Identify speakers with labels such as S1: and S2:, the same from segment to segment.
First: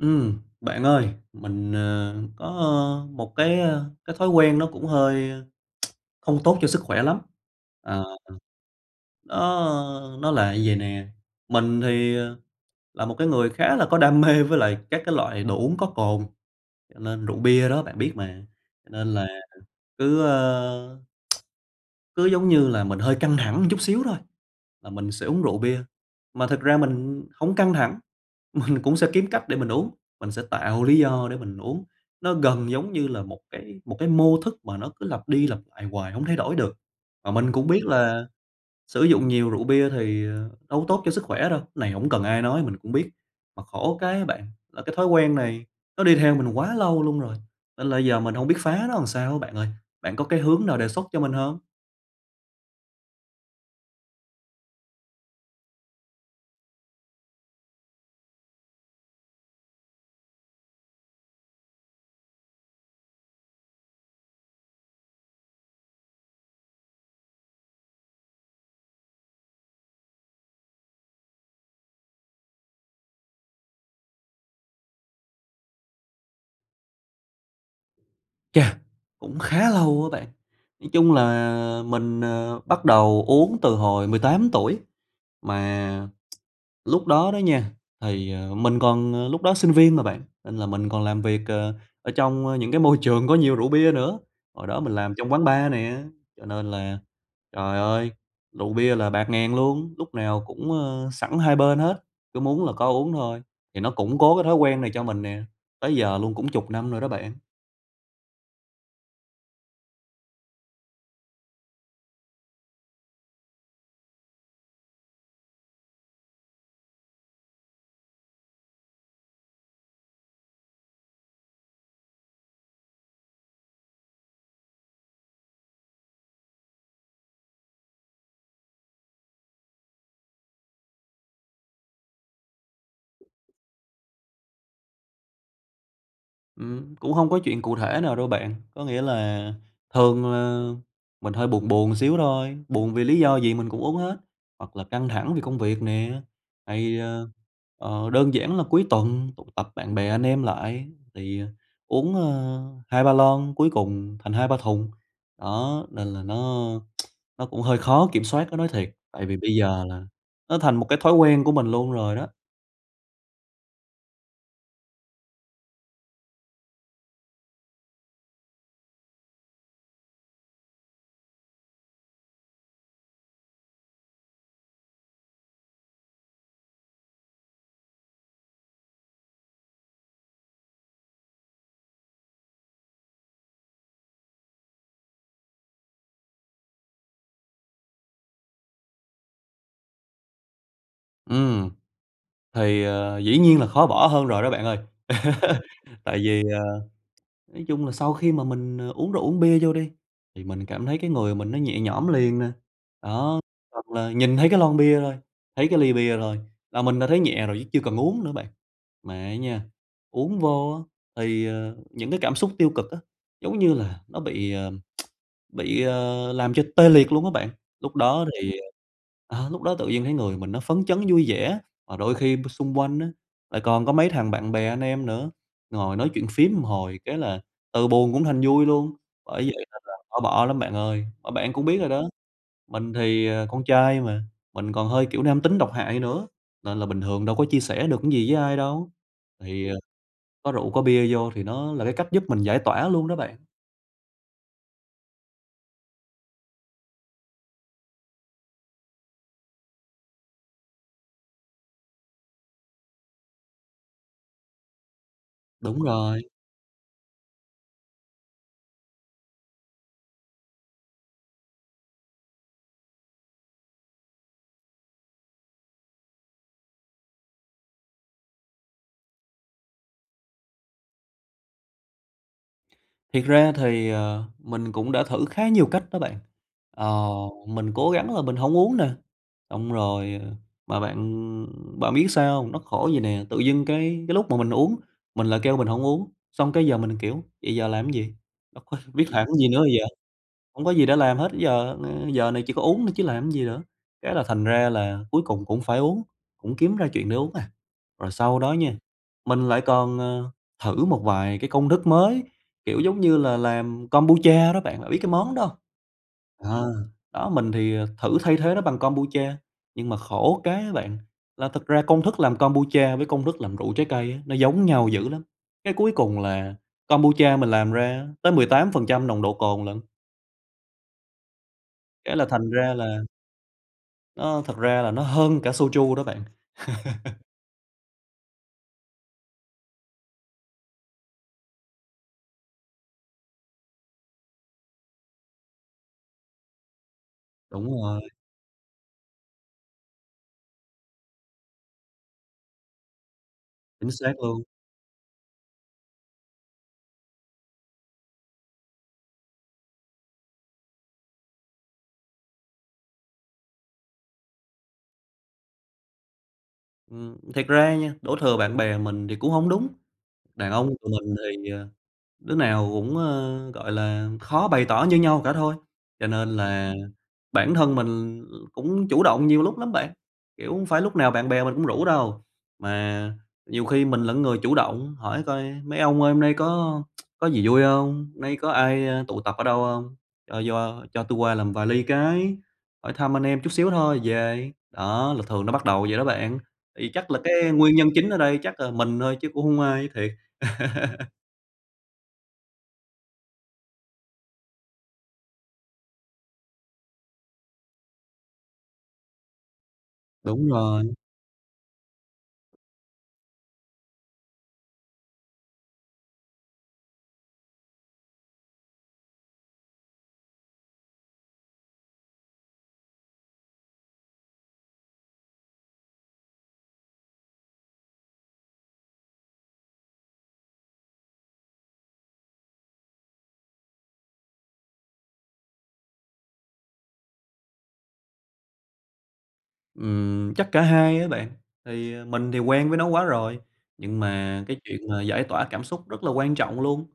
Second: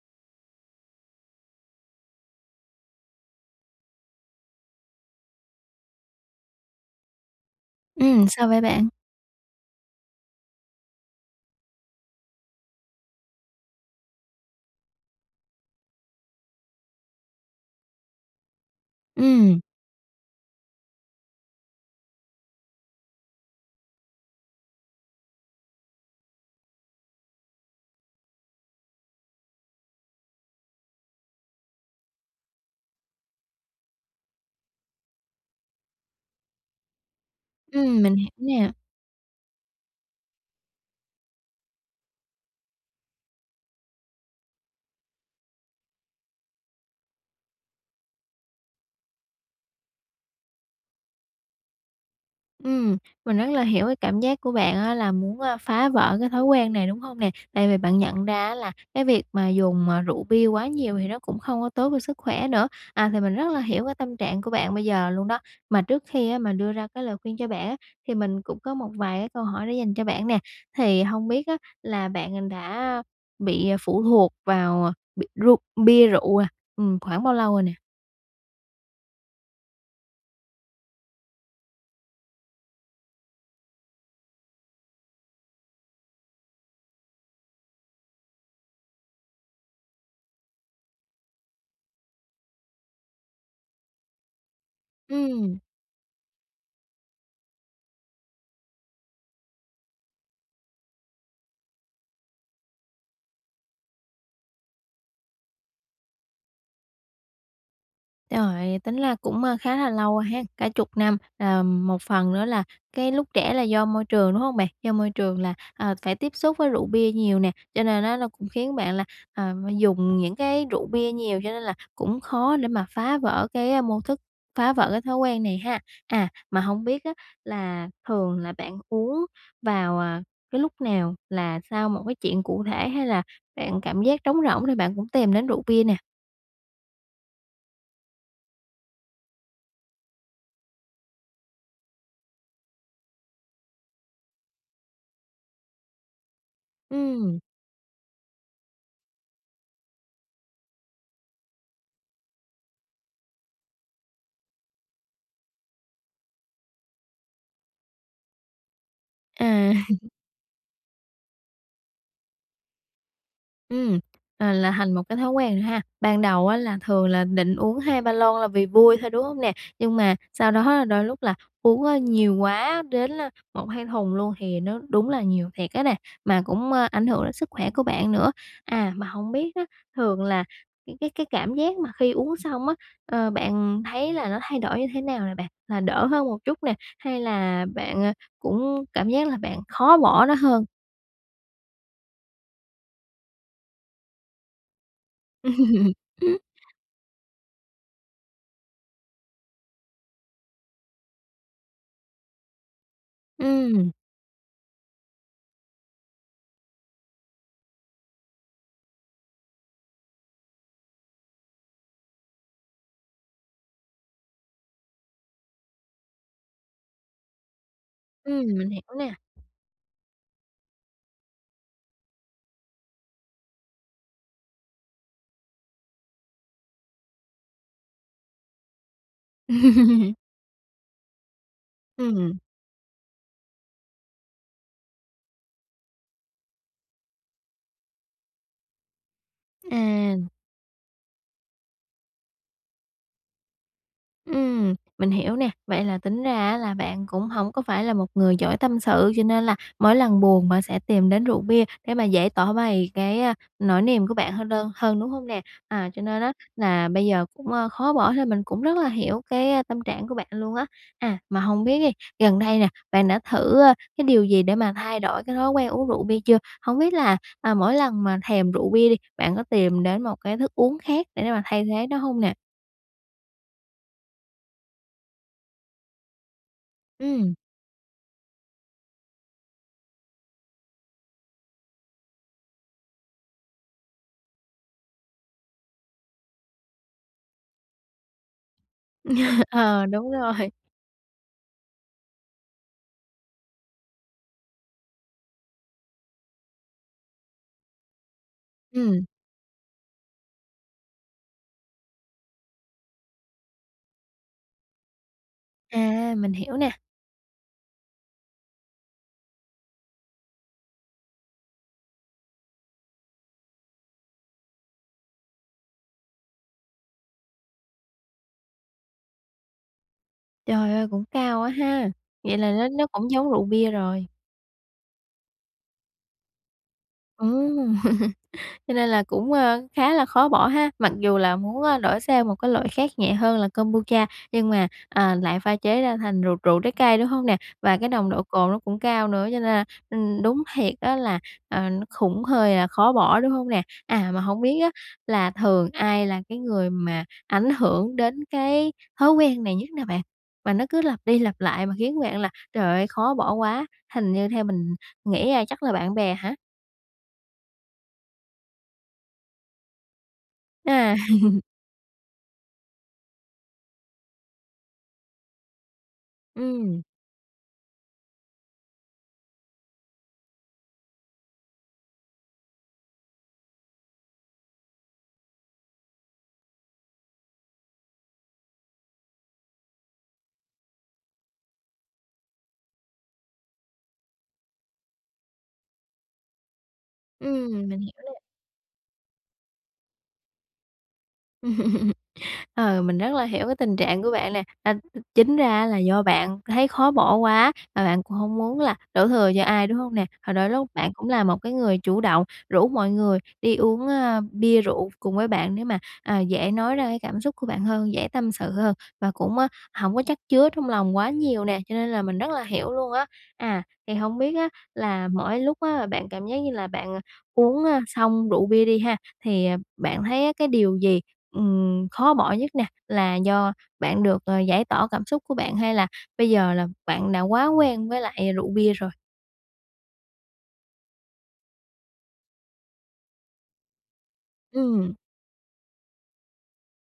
S1: Ừm, bạn ơi, mình, ờ, có một cái, ơ, cái thói quen nó cũng hơi không tốt cho sức khỏe lắm. Ờ,
S2: Ừm, sao vậy bạn?
S1: nó nó là vậy nè, mình thì, ờ, là một cái người khá là có đam mê với lại các cái loại đồ uống có cồn, cho nên rượu bia đó bạn biết mà, cho nên là
S2: Ừm.
S1: cứ, ơ cứ giống như là mình hơi căng thẳng một chút xíu thôi là mình sẽ uống rượu bia, mà thực ra mình hổng căng thẳng mình cũng sẽ kiếm cách để mình uống, mình sẽ tạo lý do để mình uống. Nó gần giống như là một cái một cái mô thức mà nó cứ lặp đi lặp lại hoài hông thay đổi được. Mà mình cũng biết
S2: Ừm, mình
S1: là
S2: hiểu nè.
S1: sử dụng nhiều rượu bia thì, ờ, đâu có tốt cho sức khỏe đâu, này hổng cần ai nói mình cũng biết. Mà khổ cái á bạn là cái thói quen này nó đi theo mình quá lâu luôn rồi, nên là giờ mình hông biết phá nó làm sao á bạn ơi, bạn có cái hướng nào đề xuất cho mình hông?
S2: Ừm, mình rất là hiểu cái cảm giác của bạn á là muốn, a, phá vỡ cái thói quen này, đúng hông nè? Tại vì bạn nhận ra á là cái việc mà dùng, à, rượu bia quá nhiều thì nó cũng không có tốt cho sức khỏe nữa. À thì mình rất là hiểu cái tâm trạng của bạn bây giờ luôn đó. Mà trước khi á mà đưa ra cái lời khuyên cho bạn á, thì mình cũng có một vài cái câu hỏi để dành cho bạn nè, thì hông biết á là bạn, ừm, đã bị phụ thuộc vào, à, bi ru bia rượu, à, ừm, khoảng bao lâu rồi nè?
S1: Chà! Cũng khá lâu á bạn, [unintelligible] chung là mình, ờ, bắt đầu uống từ hồi 18 tuổi. Mà lúc đó đó nha, thì, ờ, mình còn ờ, lúc đó sinh viên mà bạn, nên là mình còn làm việc, ờ, ở trong, ơ, những cái môi trường có nhiều rượu bia nữa. Hồi đó mình làm trong quán
S2: Ừm.
S1: bar nè, cho nên là trời ơi, rượu bia là bạt ngàn luôn, lúc nào cũng, ơ, sẵn hai bên hết, cứ muốn là có uống thôi, thì nó củng cố cái thói quen này cho mình nè, tới giờ luôn cũng chục năm rồi đó bạn.
S2: Trời, tính la cũng, a, khá là lâu ha, cả 10 năm. Ờm, một phần nữa là cái lúc trẻ là do môi trường, đúng hông bạn? Do môi trường là, à, phải tiếp xúc với rượu bia nhiều nè, cho nên á nó cũng khiến bạn là, à, dùng những cái rượu bia nhiều, cho nên là cũng khó để mà phá vỡ cái, a, mô thức, phá vỡ cái thói quen này ha. À, mà hông biết á là thường là bạn uống vào, à, cái lúc nào? Là sau một cái chuyện cụ thể hay là bạn cảm giác trống rỗng thì bạn cũng tìm đến rượu bia nè?
S1: Ừm, cũng hông có chuyện cụ thể nào đâu bạn, có nghĩa là thường là mình hơi buồn buồn xíu thôi, buồn vì lý do gì mình cũng uống hết, hoặc là căng thẳng vì công việc nè. Thì, ờ,
S2: Ừm.
S1: ờ, đơn giản là cuối tuần tụ tập bạn bè anh em lại thì, à, uống, ơ, 2, 3 lon cuối cùng thành 2, 3 thùng. Đó, nên là nó, nó cũng hơi khó kiểm soát á nói thiệt, tại vì bây
S2: À.
S1: giờ là nó thành một cái thói quen của mình luôn rồi đó.
S2: Ừm, à, là thành một cái thói quen rồi ha. Ban đầu á là thường là định uống 2, 3 lon là vì vui thôi, đúng hông nè? Nhưng mà sau đó đôi lúc là uống, ơ, nhiều quá đến là 1, 2 thùng luôn thì nó đúng là nhiều thiệt á nè, mà cũng, ơ, ảnh hưởng đến sức khỏe của bạn nữa. À, mà hông biết á, thường là cái cái cái cảm giác mà khi uống xong á, ờ, bạn thấy là nó thay đổi như thế nào nè bạn? Là đỡ hơn một chút nè, hay là bạn, à, cũng cảm giác là bạn khó bỏ nó hơn?
S1: Ừm. Thì, ờ, dĩ nhiên là khó bỏ hơn rồi đó bạn ơi, tại vì, ờ, nói chung là sau khi mà mình, ờ, uống rượu, uống bia vô đi, thì mình cảm thấy cái người mình nó nhẹ nhõm liền nè, đó. Hoặc
S2: Ừm.
S1: là nhìn thấy cái lon bia thôi, thấy cái ly bia thôi, là mình đã thấy nhẹ rồi, chứ chưa cần uống nữa bạn. Mà á nha, uống vô á, thì, ờ, những cái cảm xúc tiêu cực á, giống như là, nó bị, ờm, bị, ờ, làm cho tê liệt luôn á bạn, lúc đó
S2: Ừm,
S1: thì,
S2: mình hiểu nè.
S1: à, à, lúc đó tự nhiên thấy người mình nó phấn chấn, vui vẻ. Mà đôi khi b xung quanh á, lại còn có mấy thằng bạn bè anh em nữa, ngồi nói chuyện phiếm một hồi, cái là từ buồn cũng thành vui luôn, bởi vậy nên là khó bỏ lắm bạn ơi. Mà bạn cũng biết rồi đó,
S2: Ừm.
S1: mình thì, ờ, con trai mà, mình còn hơi, kiểu, nam tính độc hại nữa, nên là bình thường đâu có chia sẻ được cái gì với ai đâu, thì, ờ,
S2: À!
S1: có rượu, có bia vô thì nó là cái cách giúp mình giải tỏa luôn đó bạn.
S2: Ừm, mình hiểu nè. Vậy là tính ra á, là bạn cũng hổng có phải là một người giỏi tâm sự, cho nên là mỗi lần buồn mà sẽ tìm đến rượu bia để mà dễ tỏ bày cái, a, nỗi niềm của bạn hơn đơn hơn, đúng hông nè?
S1: Đúng
S2: À, cho nên
S1: rồi.
S2: á là bây giờ cũng, à, khó bỏ thì mình cũng rất là hiểu cái tâm trạng của bạn luôn á. À, mà hông biết đi, gần đây nè, bạn đã thử, à, cái điều gì để mà thay đổi cái thói quen uống rượu bia chưa? Hổng biết là, à, mỗi lần mà thèm rượu bia đi, bạn có tìm đến một cái thức uống khác để mà thay thế nó hông nè?
S1: Thiệt ra thì, ờ, mình cũng đã thử khá nhiều cách đó bạn, ờ,
S2: Ừm.
S1: mình cố gắng là mình hổng uống nè, xong rồi mà bạn bạn biết sao hông? Nó khổ vậy nè, tự dưng cái cái lúc mà mình uống mình lại kêu mình hông uống, xong cái giờ mình, kiểu, vậy giờ làm cái gì? Bất quá biết làm cái gì nữa bây giờ?
S2: Ờ, đúng rồi.
S1: Hông có gì để làm hết giờ giờ này chỉ có uống thôi chứ làm cái gì nữa, cái là thành ra là cuối cùng cũng phải uống, cũng kiếm ra chuyện để uống à. Rồi sau đó nha,
S2: Ừm.
S1: mình lại còn, ờ, thử một vài cái công thức mới, kiểu giống như là làm Kombucha đó bạn, đã biết cái món đó hông?
S2: À, mình hiểu nè.
S1: Ờ, đó mình thì, à, thử thay thế nó bằng Kombucha, nhưng mà khổ cái á bạn, là thực ra công thức làm Kombucha với công thức làm rượu trái cây á, nó giống nhau dữ lắm, cái cuối cùng là Kombucha mình làm ra tới 18% nồng độ cồn lận.
S2: Trời ơi, cũng cao quá ha.
S1: Cái là
S2: Vậy
S1: thành
S2: là nó
S1: ra
S2: nó
S1: là
S2: cũng giống rượu bia rồi.
S1: Nó thật ra là nó hơn cả Soju đó bạn.
S2: Ừm, cho nên là cũng, ờ, khá là khó bỏ ha, mặc dù là muốn, a, đổi sang một cái loại khác nhẹ hơn là Kombucha nhưng mà, à, lại pha chế ra thành rượu rượu trái cây, đúng hông nè?
S1: Đúng
S2: Và cái
S1: rồi.
S2: nồng độ cồn nó cũng cao nữa cho nên là, ừm, đúng thiệt á là, ờ, nó khủng hơi là khó bỏ, đúng hông nè?
S1: Chính
S2: À,
S1: xác
S2: mà hổng
S1: luôn!
S2: biết á là thường ai là cái người mà ảnh hưởng đến cái thói quen này nhất nè bạn? Và nó cứ lặp đi lặp lại mà khiến bạn là trời ơi, khó bỏ quá, hình như theo mình nghĩ là chắc là bạn bè hả?
S1: Ừm, thiệt ra nha, đổ thừa bạn bè mình thì cũng hổng đúng, đàn ông tụi
S2: À.
S1: mình thì, ờ, đứa nào cũng, ờ, gọi là, khó bày tỏ như nhau cả thôi, cho nên là
S2: Ừm.
S1: bản thân mình l cũng chủ động nhiều lúc lắm bạn. Kiểu, hông phải lúc nào bạn bè mình cũng rủ đâu, mà nhiều khi mình là người chủ động hỏi coi: "Mấy ông ơi, hôm nay có có gì vui hông? Hôm nay có ai, ơ, tụ tập ở đâu hông? Cho cho cho tui qua làm vài ly cái, hỏi thăm anh em chút xíu thôi rồi về." Đó, là thường nó bắt đầu vậy đó bạn, thì chắc là cái
S2: Ừm,
S1: nguyên
S2: mình
S1: nhân
S2: hiểu
S1: chính ở
S2: nè.
S1: đây chắc là mình thôi chứ cũng hông ai, thiệt.
S2: Ờ, mình rất là hiểu cái tình trạng của bạn nè, à, th chính ra á là do bạn thấy khó bỏ quá, mà bạn cũng hổng muốn là đổ thừa cho ai, đúng hông nè? Rồi
S1: Đúng
S2: đôi lúc
S1: rồi!
S2: bạn cũng là một cái người chủ động rủ mọi người đi uống, a, bia rượu cùng với bạn để mà, à, dễ nói ra cái cảm xúc của bạn hơn, dễ tâm sự hơn, và cũng, á, hổng có chắc chứa trong lòng quá nhiều nè, cho nên là mình rất là hiểu luôn á. À, thì hông biết á là mỗi lúc á bạn cảm giác như là bạn uống á, xong rượu bia đi ha, thì, à, bạn thấy á cái điều gì, ừm, khó bỏ nhất nè? Là do bạn được, ờ, giải tỏa cảm xúc của bạn, hay là bây giờ là bạn đã quá quen với lại rượu bia rồi?
S1: Ừm, chắc cả hai á bạn, thì mình thì quen với nó quá rồi, nhưng mà cái chuyện
S2: Ừm.
S1: mà giải tỏa cảm xúc rất là quan trọng luôn.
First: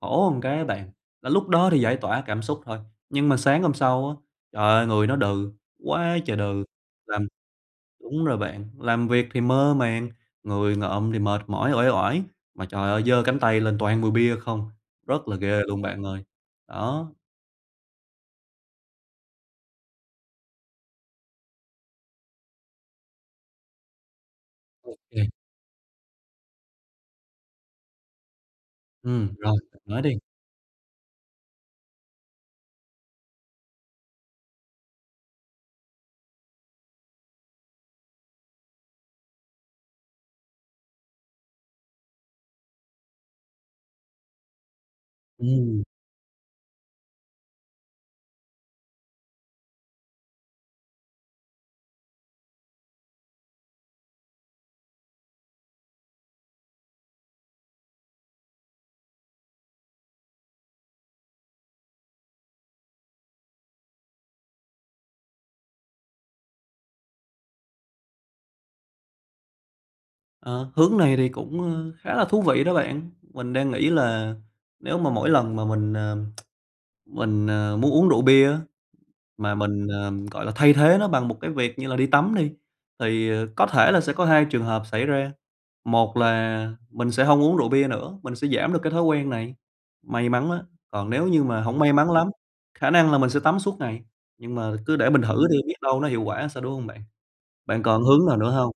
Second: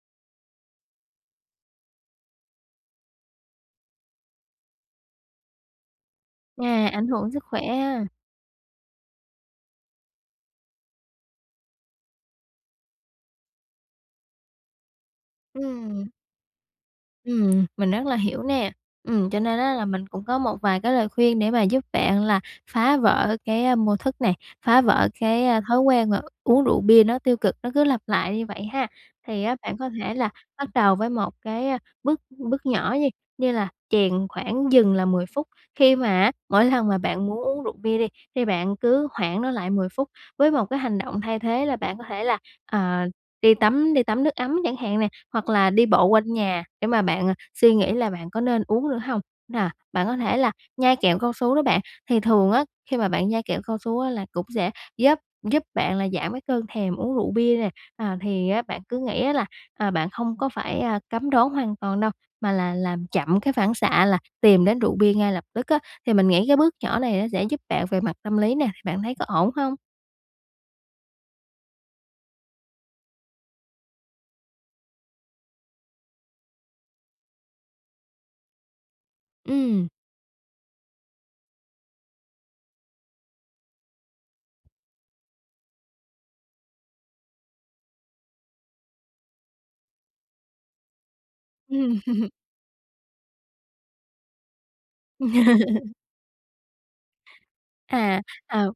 S1: Khổ một cái á bạn, là lúc đó thì giải tỏa cảm xúc thôi, nhưng mà sáng hôm sau á, trời ơi, người nó đừ quá trời đừ,
S2: À, ảnh
S1: làm
S2: hưởng sức khỏe ha.
S1: đúng rồi bạn, làm việc thì mơ màng, người ngợm thì mệt mỏi, uể oải, mà trời ơi, giơ cánh tay lên toàn mùi bia không, rất là ghê luôn bạn
S2: Ừm.
S1: ơi, đó.
S2: Ừm, mình rất là hiểu nè. Ừm, cho nên á là mình cũng có một vài cái lời khuyên để mà giúp bạn là phá vỡ cái mô thức này, phá
S1: Ô
S2: vỡ
S1: kê.
S2: cái thói quen mà uống rượu bia nó tiêu cực, nó cứ lặp lại như vậy ha.
S1: Ừm,
S2: Thì
S1: rồi,
S2: á bạn
S1: bạn
S2: có
S1: nói đi.
S2: thể là bắt đầu với một cái bước bước nhỏ nhi, như là chèn khoảng dừng là 10 phút, khi mà á mỗi lần mà bạn muốn uống rượu bia đi thì bạn cứ hoãn nó lại 10 phút với một cái hành động thay thế là bạn có thể là, ờ, đi tắm đi tắm nước ấm chẳng hạn nè, hoặc là
S1: Ừm.
S2: đi bộ quanh nhà để mà bạn, à, suy nghĩ là bạn có nên uống nữa hông? Nà bạn có thể là nhai cao su đó bạn. Thì thường á khi mà bạn nhai kẹo cao su á là cũng sẽ giúp giúp bạn là giảm cái cơn thèm uống rượu bia nè, à, thì á bạn cứ nghĩ á là, à, bạn không có phải, à, cấm đoán hoàn toàn đâu mà là làm chậm cái phản xạ là tìm đến rượu bia ngay lập tức á, thì mình nghĩ cái bước nhỏ này nó sẽ giúp bạn về mặt tâm lý nè, bạn thấy có ổn không?
S1: Ờ, hướng này thì cũng, ơ, khá là thú vị đó bạn. Mình đang nghĩ là nếu mà mỗi lần mà mình, ờm, mình, ờ, muốn uống rượu bia á, mà mình,
S2: Ừm.
S1: ờm, gọi là, thay thế nó bằng một cái việc như là đi tắm đi, thì, ờ, có thể là sẽ có 2 trường hợp xảy ra, một là mình sẽ hông uống rượu bia nữa, mình sẽ giảm được cái thói quen này. May mắn á, còn nếu như mà hổng may
S2: Ừm.
S1: mắn lắm, khả năng là mình sẽ tắm suốt ngày. Nhưng mà cứ để mình thử đi biết đâu nó hiệu quả sao, đúng hông bạn? Bạn còn
S2: À,
S1: hướng nào nữa
S2: à.
S1: hông?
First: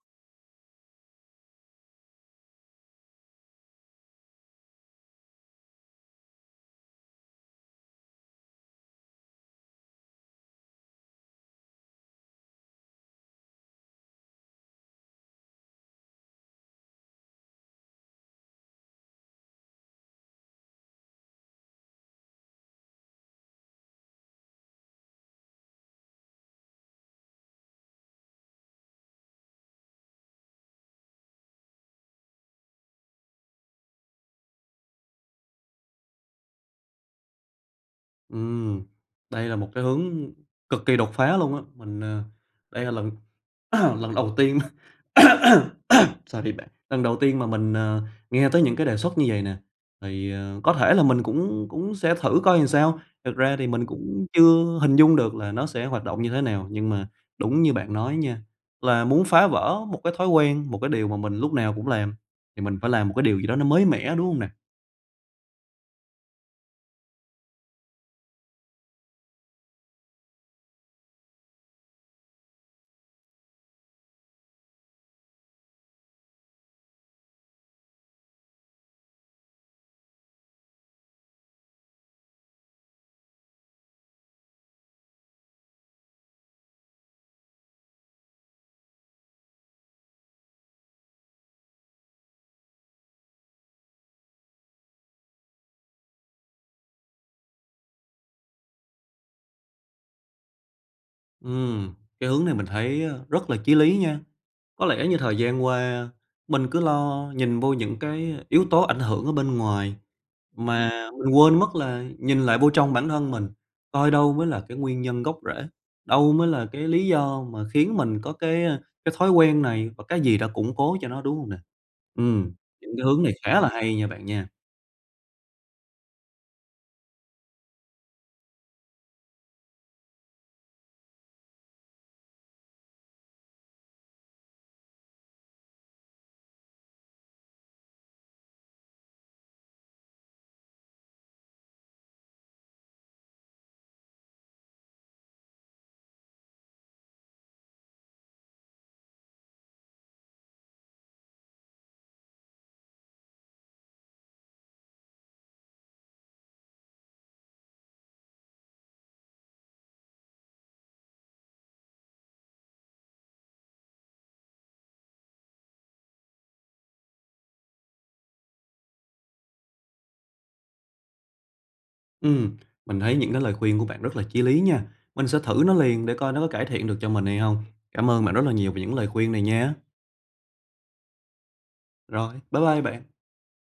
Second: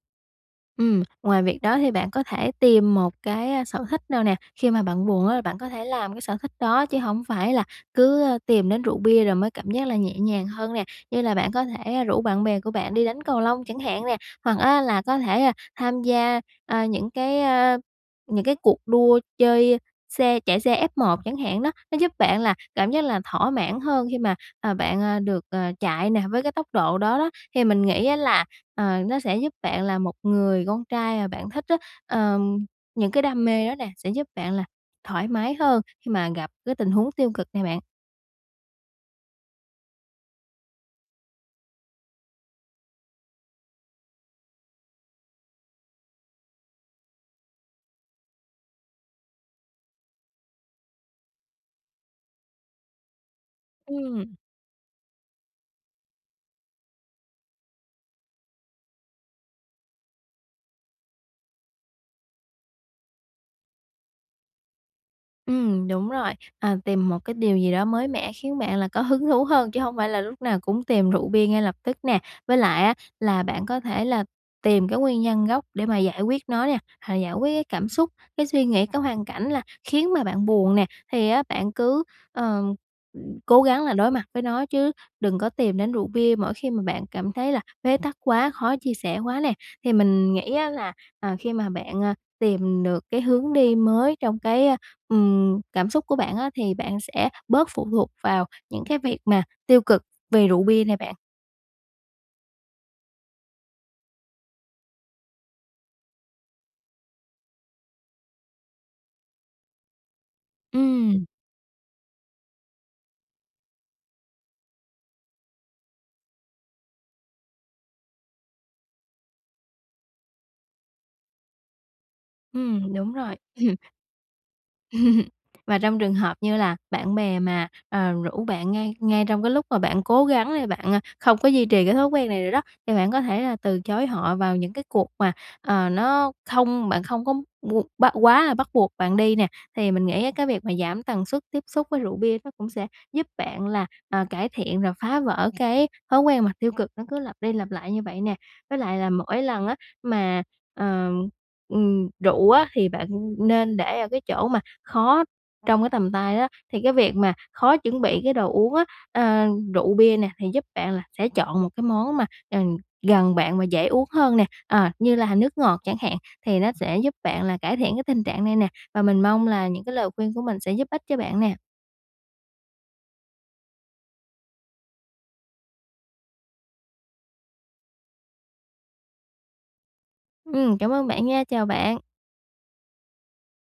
S2: Ừm, ngoài việc đó thì bạn có thể tìm một cái, a, sở thích nào nè. Khi mà bạn buồn á, bạn có thể làm cái sở thích đó chứ hổng phải là cứ, ơ, tìm đến rượu bia rồi mới cảm giác là nhẹ nhàng hơn nè. Như là bạn có thể rủ bạn bè của bạn đi đánh cầu lông chẳng hạn nè, hoặc á là có thể, a, tham gia, à, những cái, a, những cái cuộc đua chơi xe chạy xe F1 chẳng hạn đó. Nó giúp bạn là cảm giác là thỏa mãn hơn khi mà, à, bạn, ờ, được, ờ, chạy nè, với cái tốc độ đó đó, thì mình nghĩ á là, ờ, nó sẽ giúp bạn là một người con trai mà bạn thích á, ờm, những cái đam mê á nè sẽ giúp bạn là thoải mái hơn khi mà gặp cái tình huống tiêu cực nè bạn.
S1: Ừm, đây là một cái hướng cực kỳ đột phá luôn á, mình à, đây là lần lần đầu tiên sorry bạn, lần đầu tiên mà mình, ờ, nghe tới những cái đề xuất như vậy nè. Thì, ờ, có thể là mình cũng cũng sẽ thử coi làm sao, thật ra thì mình cũng
S2: Ừm.
S1: chưa hình dung được là nó sẽ hoạt động như thế nào, nhưng mà đúng như bạn nói nha, là muốn phá vỡ một cái thói quen, một cái điều mà mình lúc nào cũng làm thì mình phải làm một cái điều gì đó nó mới mẻ, đúng hông nè?
S2: Ừm, đúng rồi, à, tìm một cái điều gì đó mới mẻ khiến bạn là có hứng thú hơn chứ hông phải là lúc nào cũng tìm rượu bia ngay lập tức nè, với lại á là bạn có thể là tìm cái nguyên nhân gốc để mà giải quyết nó nè, hoặc giải quyết cái cảm xúc, cái suy nghĩ, cái hoàn cảnh là khiến mà bạn buồn nè, thì á bạn cứ, ờ, cố gắng là đối mặt với nó chứ đừng có tìm đến rượu bia mỗi khi mà bạn cảm thấy là bế tắc quá khó chia sẻ quá nè. Thì mình nghĩ á là, à, khi mà bạn, à, tìm được cái hướng đi mới trong cái, a, ừm, cảm xúc của bạn á thì bạn sẽ bớt phụ thuộc vào những cái việc mà tiêu cực về rượu bia này bạn.
S1: Ừm, cái hướng này mình thấy, a, rất là chí lý nha. Có lẽ như thời gian qua mình cứ lo nhìn vô những cái yếu tố ảnh hưởng ở bên ngoài, mà
S2: Ừm.
S1: mình quên mất là nhìn lại vô trong bản thân mình, coi đâu mới là cái nguyên nhân gốc rễ, đâu mới là cái lý do mà khiến mình có cái, ơ, cái thói quen này, và cái gì đã củng cố cho nó, đúng hông nè? Ừm, những
S2: Ừm,
S1: cái
S2: đúng
S1: hướng này
S2: rồi.
S1: khá là hay nha bạn nha.
S2: Và trong trường hợp như là bạn bè mà, ờ, rủ bạn ngay ngay trong cái lúc mà bạn cố gắng đây bạn, à, không có duy trì cái thói quen này nữa đó, thì bạn có thể là từ chối họ vào những cái cuộc mà, ờ, nó không bạn không có bu bắt quá là bắt buộc bạn đi nè. Thì mình nghĩ á cái việc mà giảm tần suất tiếp xúc với rượu bia nó cũng sẽ giúp bạn là, ờ, cải thiện và phá vỡ cái thói quen mà tiêu cực nó cứ lặp đi lặp lại như vậy nè. Với lại là mỗi lần á mà ờm, ừm, rượu á, thì bạn nên để ở cái chỗ mà khó trong cái tầm tay á, thì cái việc mà khó chuẩn bị cái đồ uống á, ờ, rượu bia nè, thì giúp bạn là sẽ chọn một cái món mà [unintelligible] gần bạn và dễ uống hơn nè, ờ, như là h nước ngọt chẳng hạn, thì nó sẽ giúp bạn là cải thiện cái tình trạng này nè, và mình mong là những cái lời khuyên của mình sẽ giúp ích cho bạn nè.
S1: Ừm, mình thấy những cái lời khuyên của bạn rất là chí lý nha, mình sẽ thử nó liền, để coi nó có cải thiện được cho mình hay hông. Cám ơn bạn rất là nhiều về những lời khuyên này nhé.
S2: Ừm, cảm ơn bạn nha. Chào bạn.
S1: Rồi, bye bye bạn.